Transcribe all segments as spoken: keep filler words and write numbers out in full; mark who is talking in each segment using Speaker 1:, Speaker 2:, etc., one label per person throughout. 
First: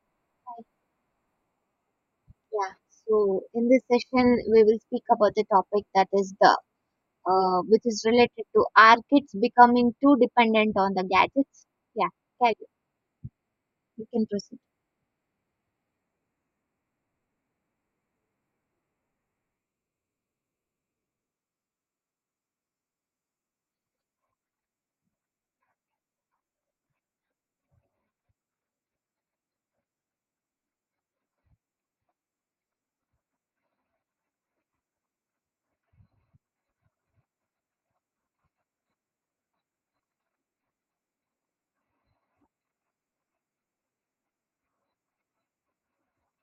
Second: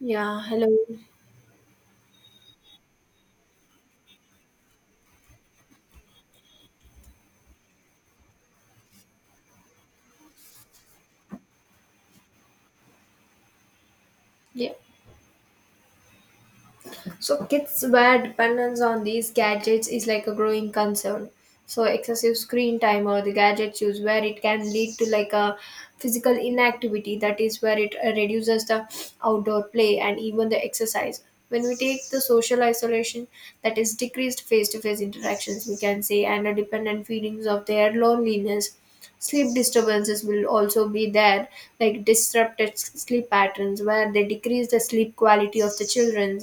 Speaker 1: Yeah, hello.
Speaker 2: Yeah, so in this session, we will speak about the topic that is the uh, which is related to our kids becoming too dependent on the gadgets. Yeah, okay, you can proceed.
Speaker 1: Yeah. So kids where dependence on these gadgets is like a growing concern. So excessive screen time or the gadget use where it can lead to like a physical inactivity, that is where it uh, reduces the outdoor play and even the exercise. When we take the social isolation, that is decreased face to face interactions we can say, and a dependent feelings of their loneliness. Sleep disturbances will also be there, like disrupted s- sleep patterns where they decrease the sleep quality of the children.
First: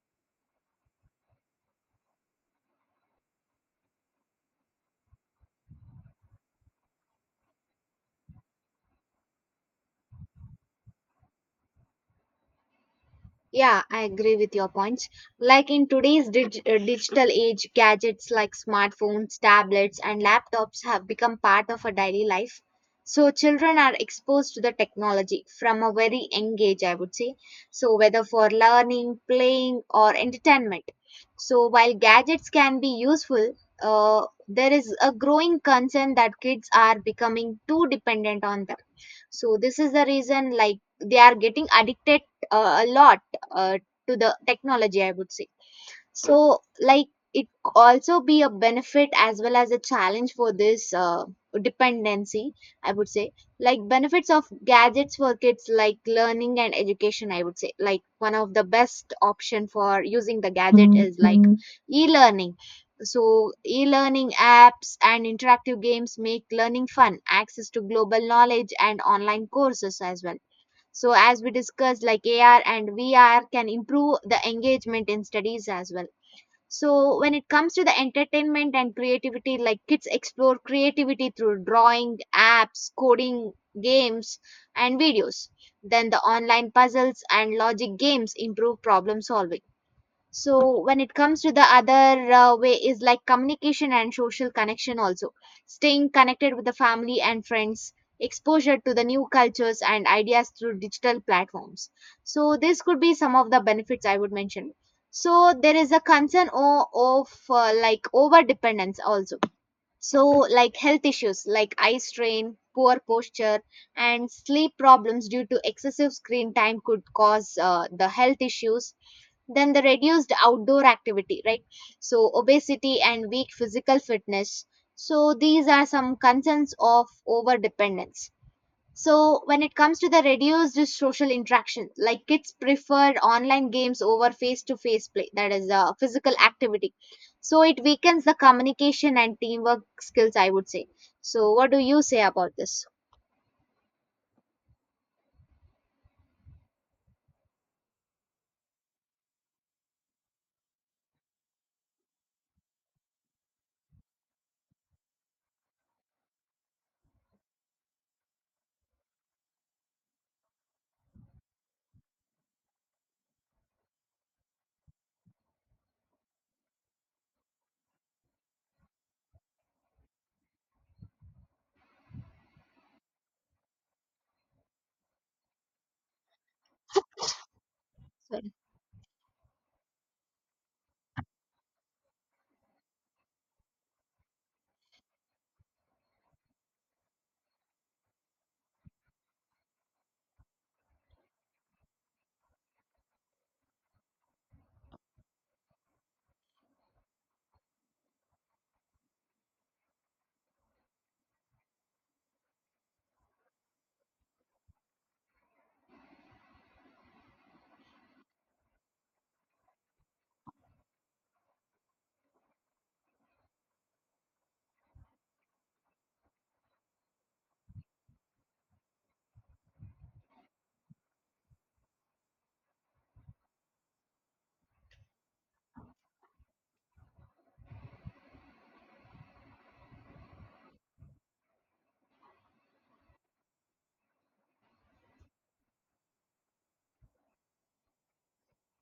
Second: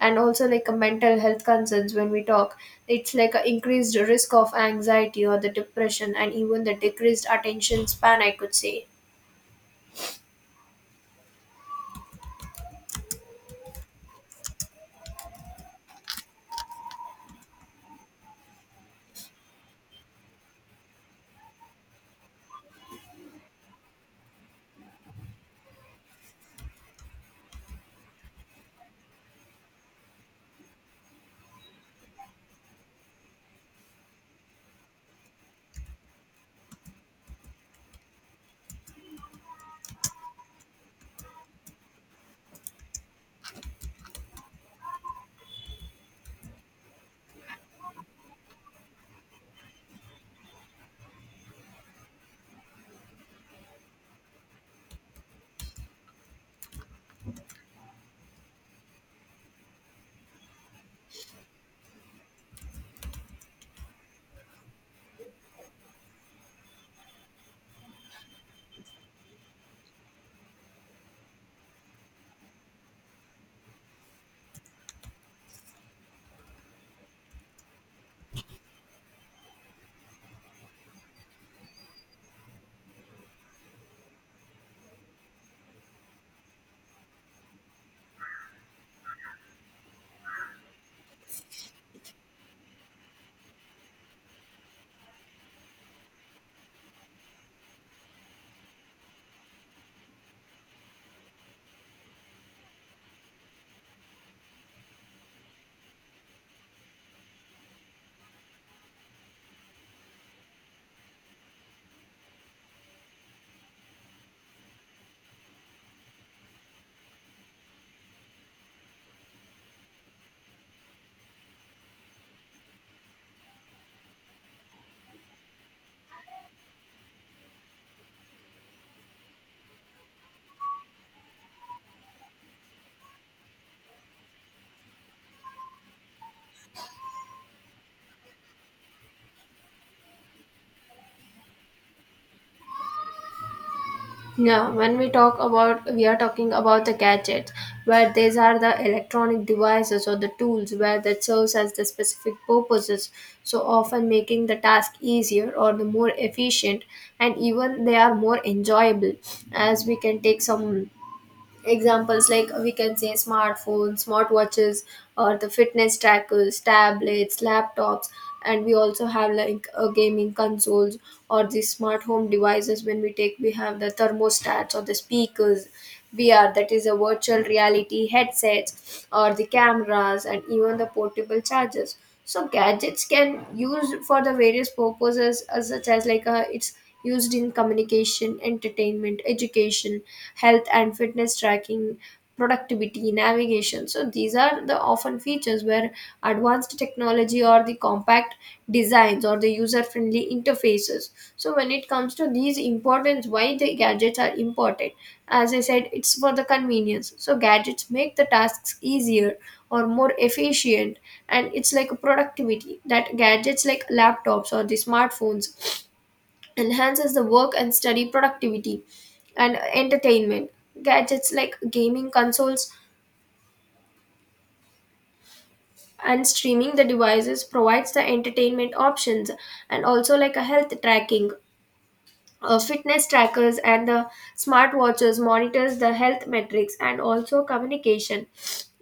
Speaker 1: And also like a mental health concerns when we talk, it's like a increased risk of anxiety or the depression and even the decreased attention span I could say.
Speaker 2: Yeah, I agree with your points. Like in today's dig- uh, digital age, gadgets like smartphones, tablets, and laptops have become part of our daily life. So, children are exposed to the technology from a very young age, I would say. So, whether for learning, playing, or entertainment. So, while gadgets can be useful, uh, there is a growing concern that kids are becoming too dependent on them. So, this is the reason, like, they are getting addicted uh, a lot uh, to the technology, I would say. So, like, it also be a benefit as well as a challenge for this uh, dependency, I would say. Like, benefits of gadgets for kids, like learning and education, I would say, like one of the best option for using the gadget is like Mhm. E-learning. So e-learning apps and interactive games make learning fun, access to global knowledge and online courses as well. So, as we discussed, like A R and V R can improve the engagement in studies as well. So, when it comes to the entertainment and creativity, like kids explore creativity through drawing, apps, coding, games, and videos. Then the online puzzles and logic games improve problem solving. So when it comes to the other uh, way is like communication and social connection also, staying connected with the family and friends, exposure to the new cultures and ideas through digital platforms. So this could be some of the benefits I would mention. So there is a concern o- of uh, like over dependence also. So like health issues like eye strain, poor posture and sleep problems due to excessive screen time could cause uh, the health issues. Then the reduced outdoor activity, right? So obesity and weak physical fitness. So these are some concerns of over dependence. So when it comes to the reduced social interaction, like kids prefer online games over face to face play, that is uh, physical activity. So it weakens the communication and teamwork skills, I would say. So what do you say about this?
Speaker 1: Yeah, when we talk about, we are talking about the gadgets, where these are the electronic devices or the tools where that serves as the specific purposes, so often making the task easier or the more efficient, and even they are more enjoyable. As we can take some examples, like we can say smartphones, smartwatches, or the fitness trackers, tablets, laptops, and we also have like uh, gaming consoles or the smart home devices. When we take, we have the thermostats or the speakers, V R that is a virtual reality headsets, or the cameras and even the portable chargers. So gadgets can use for the various purposes, uh, such as like uh, it's used in communication, entertainment, education, health and fitness tracking, productivity, navigation. So these are the often features where advanced technology or the compact design designs or the user friendly interfaces. So when it comes to these importance, why the gadgets are important, as I said, it's for the convenience. So gadgets make the tasks easier or more efficient. And it's like a productivity, that gadgets like laptops or the smartphones enhances the work and study productivity. And entertainment, gadgets like gaming consoles and streaming the devices provides the entertainment options. And also like a health tracking, uh, fitness trackers and the smartwatches monitors the health metrics. And also communication,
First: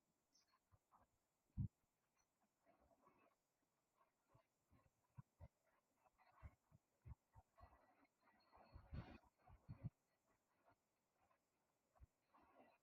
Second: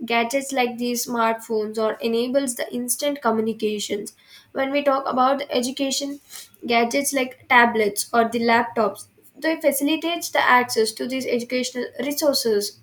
Speaker 1: gadgets like these smartphones or enables the instant communications. When we talk about education, gadgets like tablets or the laptops, they facilitates the access to these educational resources.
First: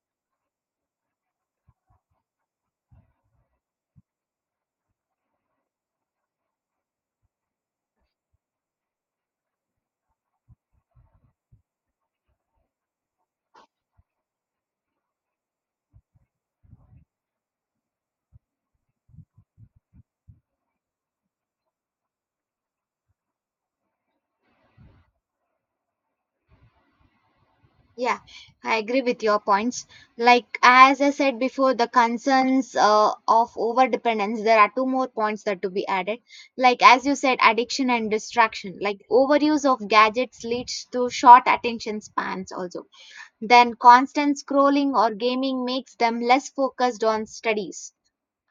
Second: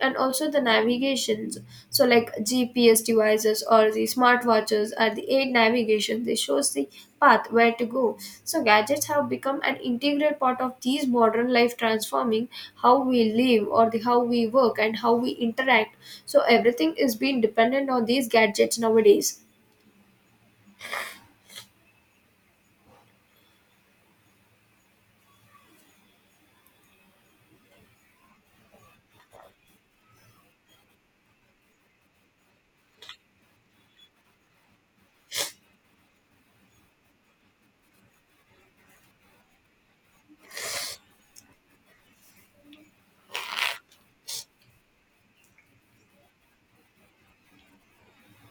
Speaker 1: And also the navigations, so like G P S devices or the smartwatches are the aid navigation, they shows the path where to go. So gadgets have become an integral part of these modern life, transforming how we live or the how we work and how we interact. So everything is being dependent on these gadgets nowadays.
Speaker 2: Yeah, I agree with your points. Like as I said before, the concerns uh, of overdependence. There are two more points that to be added. Like as you said, addiction and distraction. Like overuse of gadgets leads to short attention spans. Also, then constant scrolling or gaming makes them less focused on studies,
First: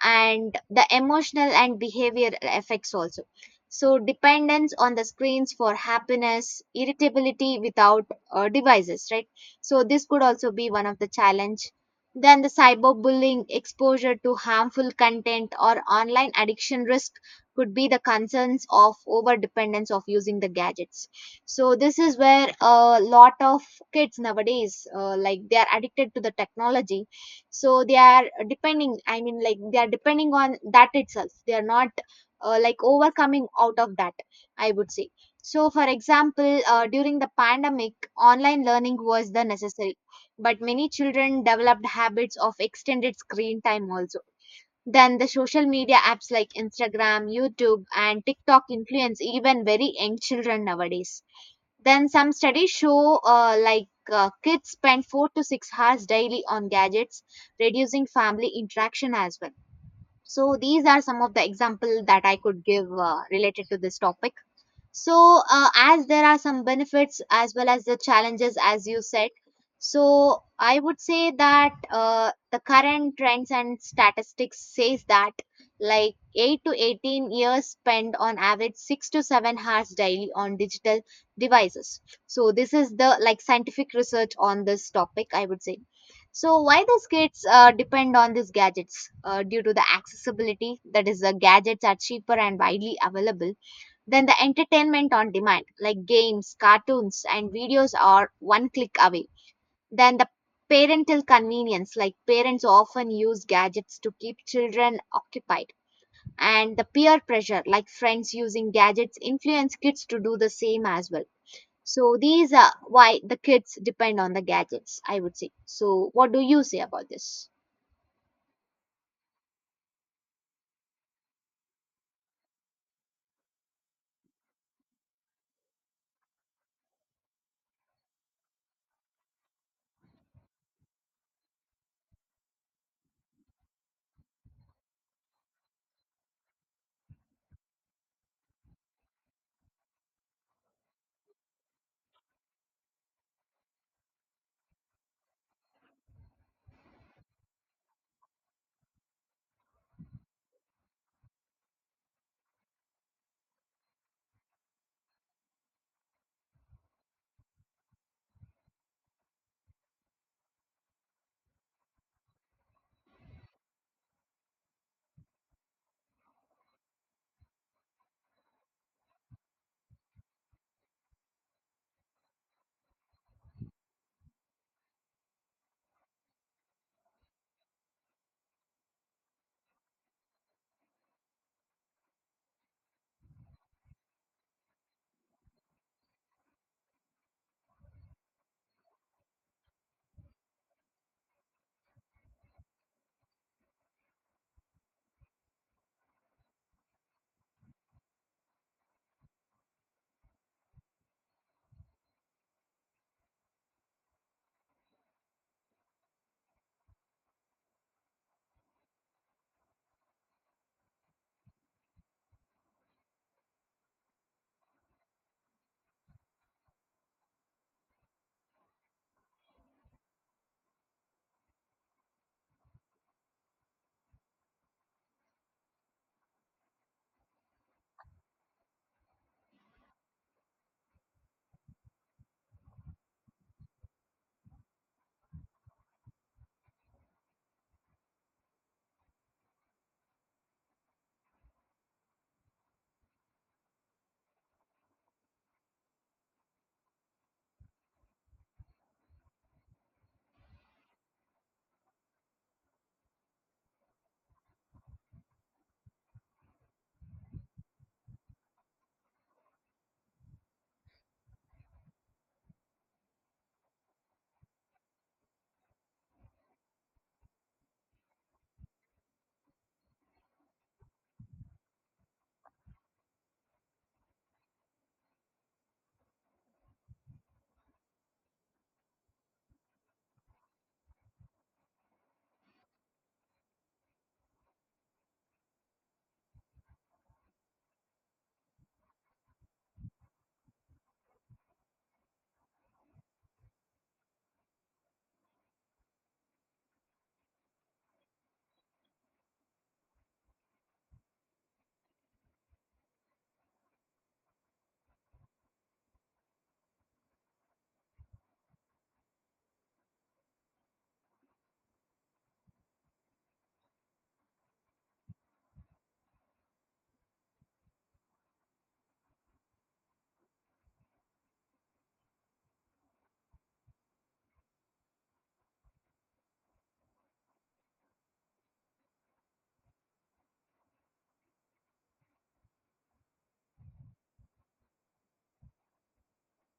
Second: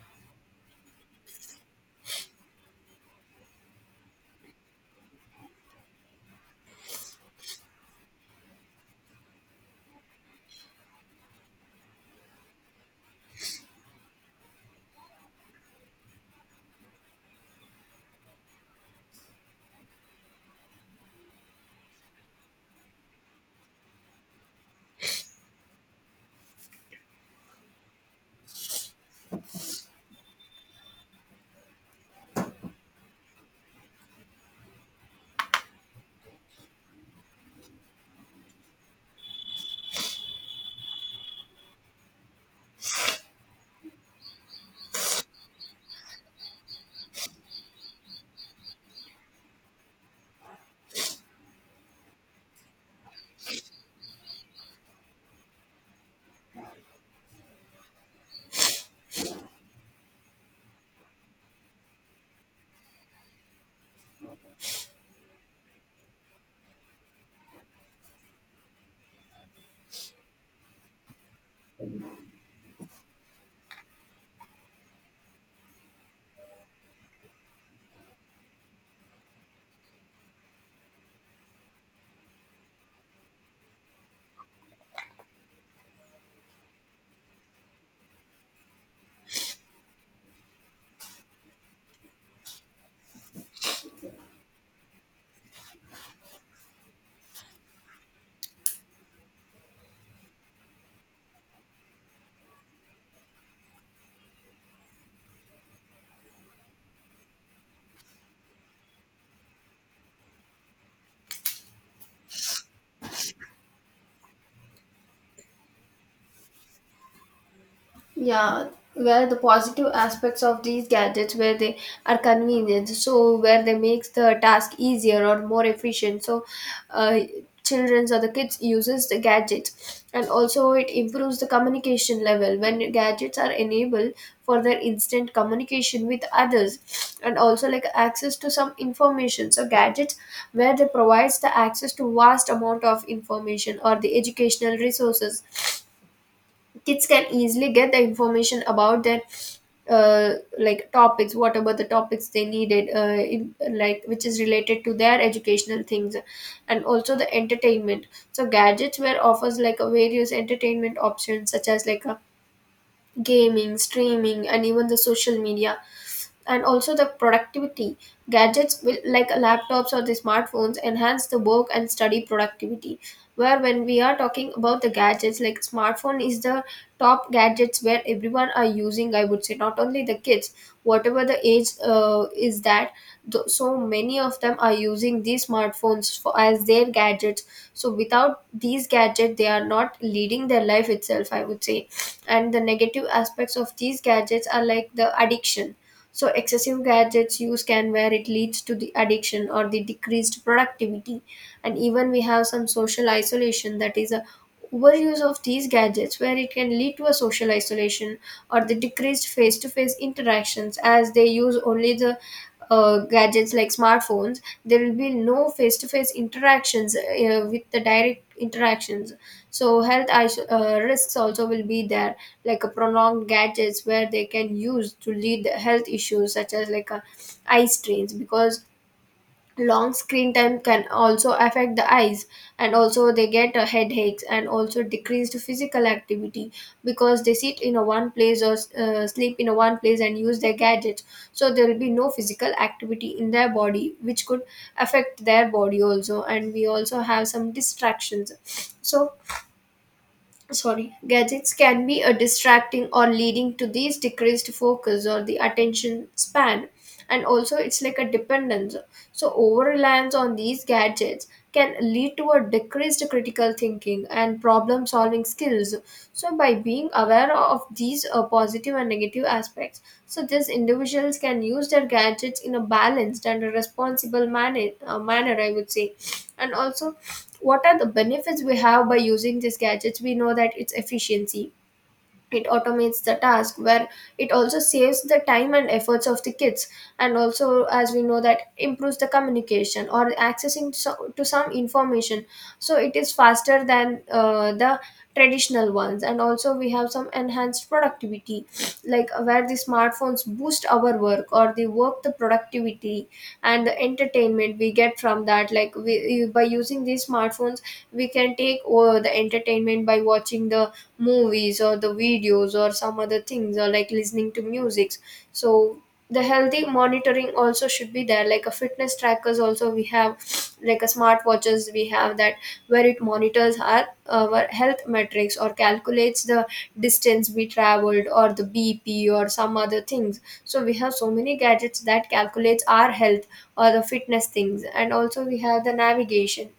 Speaker 2: and the emotional and behavior effects also. So dependence on the screens for happiness, irritability without uh, devices, right? So this could also be one of the challenge. Then the cyberbullying, exposure to harmful content or online addiction risk could be the concerns of over dependence of using the gadgets. So this is where a lot of kids nowadays uh, like they are addicted to the technology. So they are depending, I mean, like they are depending on that itself, they are not uh, like overcoming out of that, I would say. So for example, uh, during the pandemic, online learning was the necessary, but many children developed habits of extended screen time also. Then the social media apps like Instagram, YouTube and TikTok influence even very young children nowadays. Then some studies show uh, like uh, kids spend four to six hours daily on gadgets, reducing family interaction as well. So these are some of the example that I could give uh, related to this topic. So, uh, as there are some benefits as well as the challenges, as you said, so I would say that uh, the current trends and statistics says that like eight to eighteen years spent on average six to seven hours daily on digital devices. So this is the like scientific research on this topic, I would say. So why these kids uh, depend on these gadgets? Uh, due to the accessibility, that is, the gadgets are cheaper and widely available, then the entertainment on demand, like games, cartoons, and videos, are one click away. Then the parental convenience, like parents often use gadgets to keep children occupied. And the peer pressure, like friends using gadgets, influence kids to do the same as well. So these are why the kids depend on the gadgets, I would say. So, what do you say about this?
Speaker 1: Yeah, where the positive aspects of these gadgets, where they are convenient, so where they makes the task easier or more efficient. So, uh, childrens or the kids uses the gadgets, and also it improves the communication level when gadgets are enabled for their instant communication with others, and also like access to some information. So gadgets, where they provides the access to vast amount of information or the educational resources, kids can easily get the information about that, uh, like topics whatever the topics they needed uh, in, like which is related to their educational things. And also the entertainment, so gadgets were offers like a various entertainment options such as like a gaming, streaming, and even the social media. And also the productivity, gadgets will, like laptops or the smartphones enhance the work and study productivity. Where when we are talking about the gadgets, like smartphone is the top gadgets where everyone are using, I would say, not only the kids, whatever the age uh, is that, th- so many of them are using these smartphones for, as their gadgets. So without these gadgets they are not leading their life itself, I would say. And the negative aspects of these gadgets are like the addiction. So excessive gadgets use can, where it leads to the addiction or the decreased productivity. And even we have some social isolation, that is a overuse of these gadgets where it can lead to a social isolation or the decreased face-to-face interactions, as they use only the uh, gadgets like smartphones, there will be no face-to-face interactions uh, with the direct interactions. So health is- uh, risks also will be there, like a prolonged gadgets where they can use to lead health issues such as like uh, eye strains, because long screen time can also affect the eyes. And also they get uh, headaches and also decreased physical activity, because they sit in a one place or uh, sleep in a one place and use their gadgets. So there will be no physical activity in their body which could affect their body also. And we also have some distractions, so sorry, gadgets can be a distracting or leading to these decreased focus or the attention span. And also it's like a dependence, so over reliance on these gadgets can lead to a decreased critical thinking and problem solving skills. So by being aware of these uh, positive and negative aspects, so these individuals can use their gadgets in a balanced and a responsible manner, uh, manner, I would say. And also, what are the benefits we have by using these gadgets? We know that it's efficiency, it automates the task where it also saves the time and efforts of the kids. And also, as we know, that improves the communication or accessing so, to some information. So it is faster than uh, the traditional ones. And also we have some enhanced productivity, like where the smartphones boost our work or they work the productivity. And the entertainment we get from that, like we, by using these smartphones we can take over the entertainment by watching the movies or the videos or some other things or like listening to music. So the healthy monitoring also should be there, like a fitness trackers also we have, like a smartwatches we have that, where it monitors our, our health metrics or calculates the distance we traveled or the B P or some other things. So we have so many gadgets that calculates our health or the fitness things. And also we have the navigation,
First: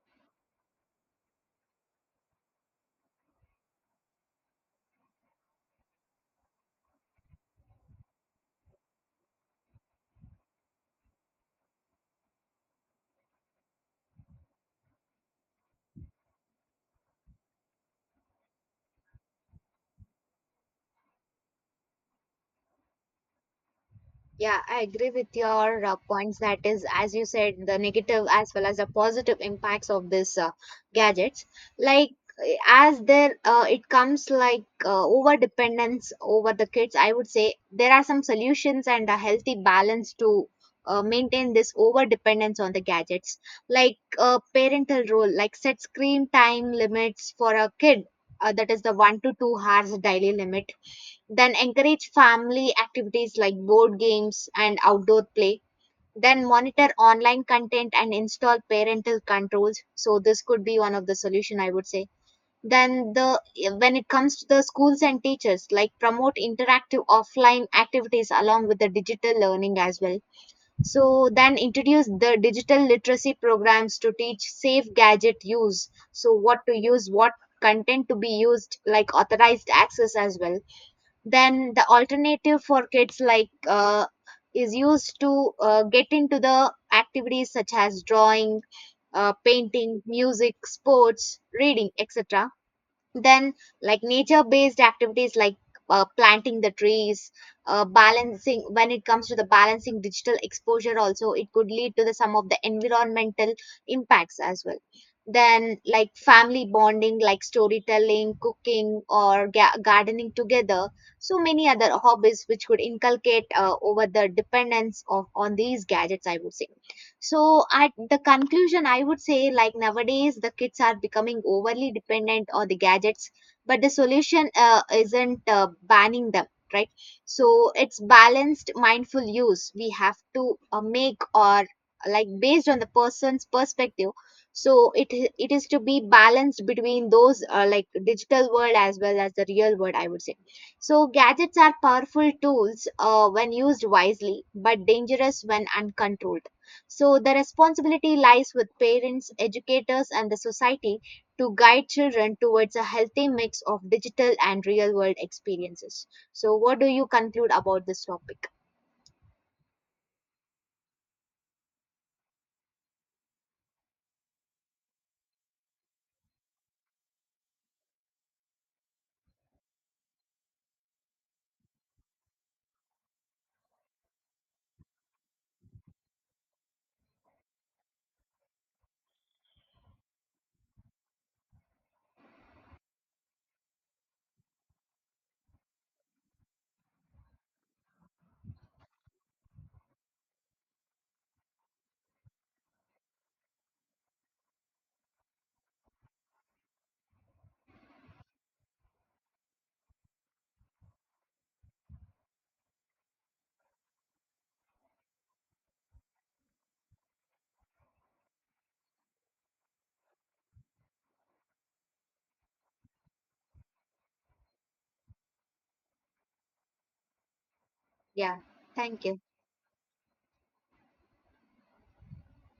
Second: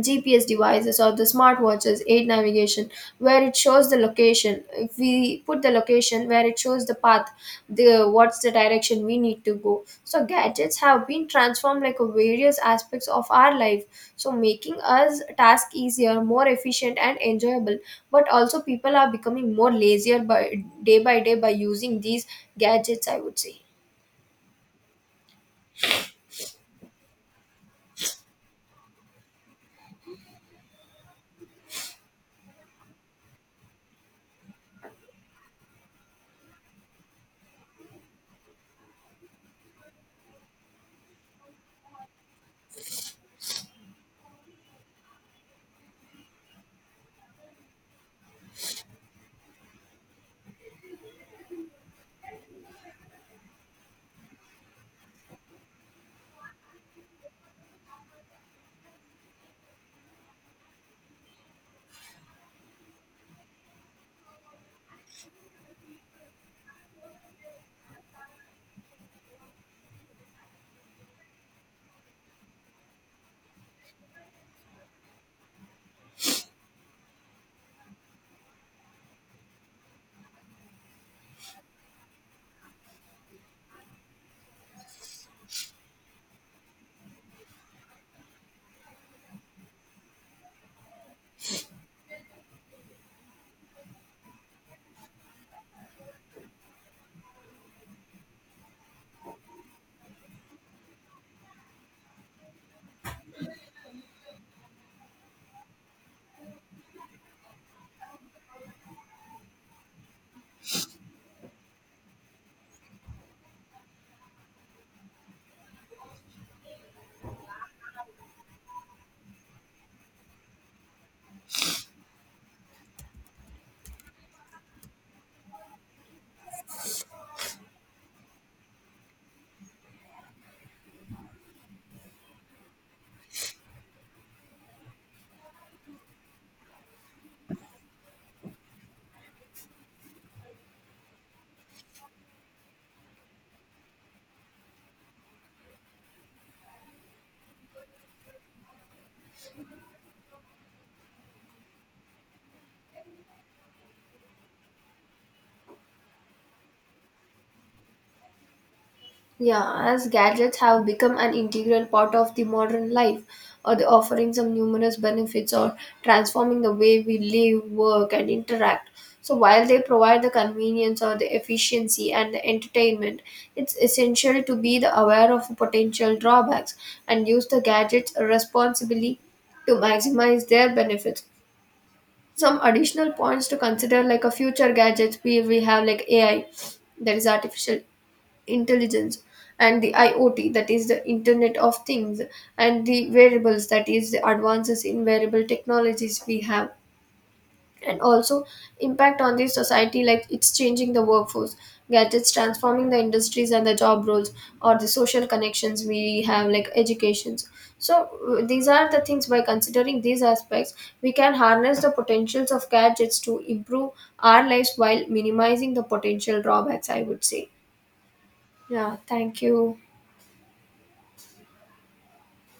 Speaker 1: G P S devices or the smartwatches aid navigation, where it shows the location. If we put the location where it shows the path, the what's the direction we need to go. So gadgets have been transformed like a various aspects of our life, so making us task easier, more efficient and enjoyable. But also people are becoming more lazier by day by day by using these gadgets, I would say.
Speaker 2: Yeah, I agree with your uh, points. That is, as you said, the negative as well as the positive impacts of this uh, gadgets. Like eh, as there, uh, it comes like uh, over dependence over the kids. I would say there are some solutions and a healthy balance to uh, maintain this over dependence on the gadgets. Like a parental role, like set screen time limits for a kid. Uh, that is the one to two hours daily limit, then encourage family activities like board games and outdoor play, then monitor online content and install parental controls. So this could be one of the solution, I would say. Then the, when it comes to the schools and teachers, like promote interactive offline activities along with the digital learning as well. So then introduce the digital literacy programs to teach safe gadget use, so what to use, what content to be used, like authorized access as well. Then the alternative for kids like uh, is used to uh, get into the activities such as drawing, uh, painting, music, sports, reading, etc. Then like nature based activities, like uh, planting the trees, uh, balancing, when it comes to the balancing digital exposure also, it could lead to the some of the environmental impacts as well. Then like family bonding, like storytelling, cooking or ga- gardening together, so many other hobbies which could inculcate uh, over the dependence of on these gadgets, I would say. So at the conclusion, I would say like nowadays the kids are becoming overly dependent on the gadgets, but the solution uh, isn't uh, banning them, right? So it's balanced, mindful use we have to uh, make, or like based on the person's perspective. So it i- it is to be balanced between those uh, like digital world as well as the real world, I would say. So gadgets are powerful tools uh, when used wisely, but dangerous when uncontrolled. So the responsibility lies with parents, educators, and the society to guide children towards a healthy mix of digital and real world experiences. So, what do you conclude about this topic?
Speaker 1: Yeah, as gadgets have become an integral part of the modern life, or they offering some numerous benefits or transforming the way we live, work, and interact. So while they provide the convenience or the efficiency and the entertainment, it's essential to be the aware of potential drawbacks and use the gadgets responsibly to maximize their benefits. Some additional points to consider like a future gadgets we, we have like A I, that is artificial intelligence, and the I O T that is the internet of things, and the variables, that is the advances in variable technologies we have. And also impact on the society, like it's changing the workforce, gadgets transforming the industries and the job roles or the social connections we have, like educations. So uh, these are the things, by considering these aspects we can harness the potentials of gadgets to improve our lives while minimizing the potential drawbacks, I would say.
Speaker 2: Yeah,
Speaker 1: Yeah,
Speaker 2: thank you.
Speaker 1: thank you.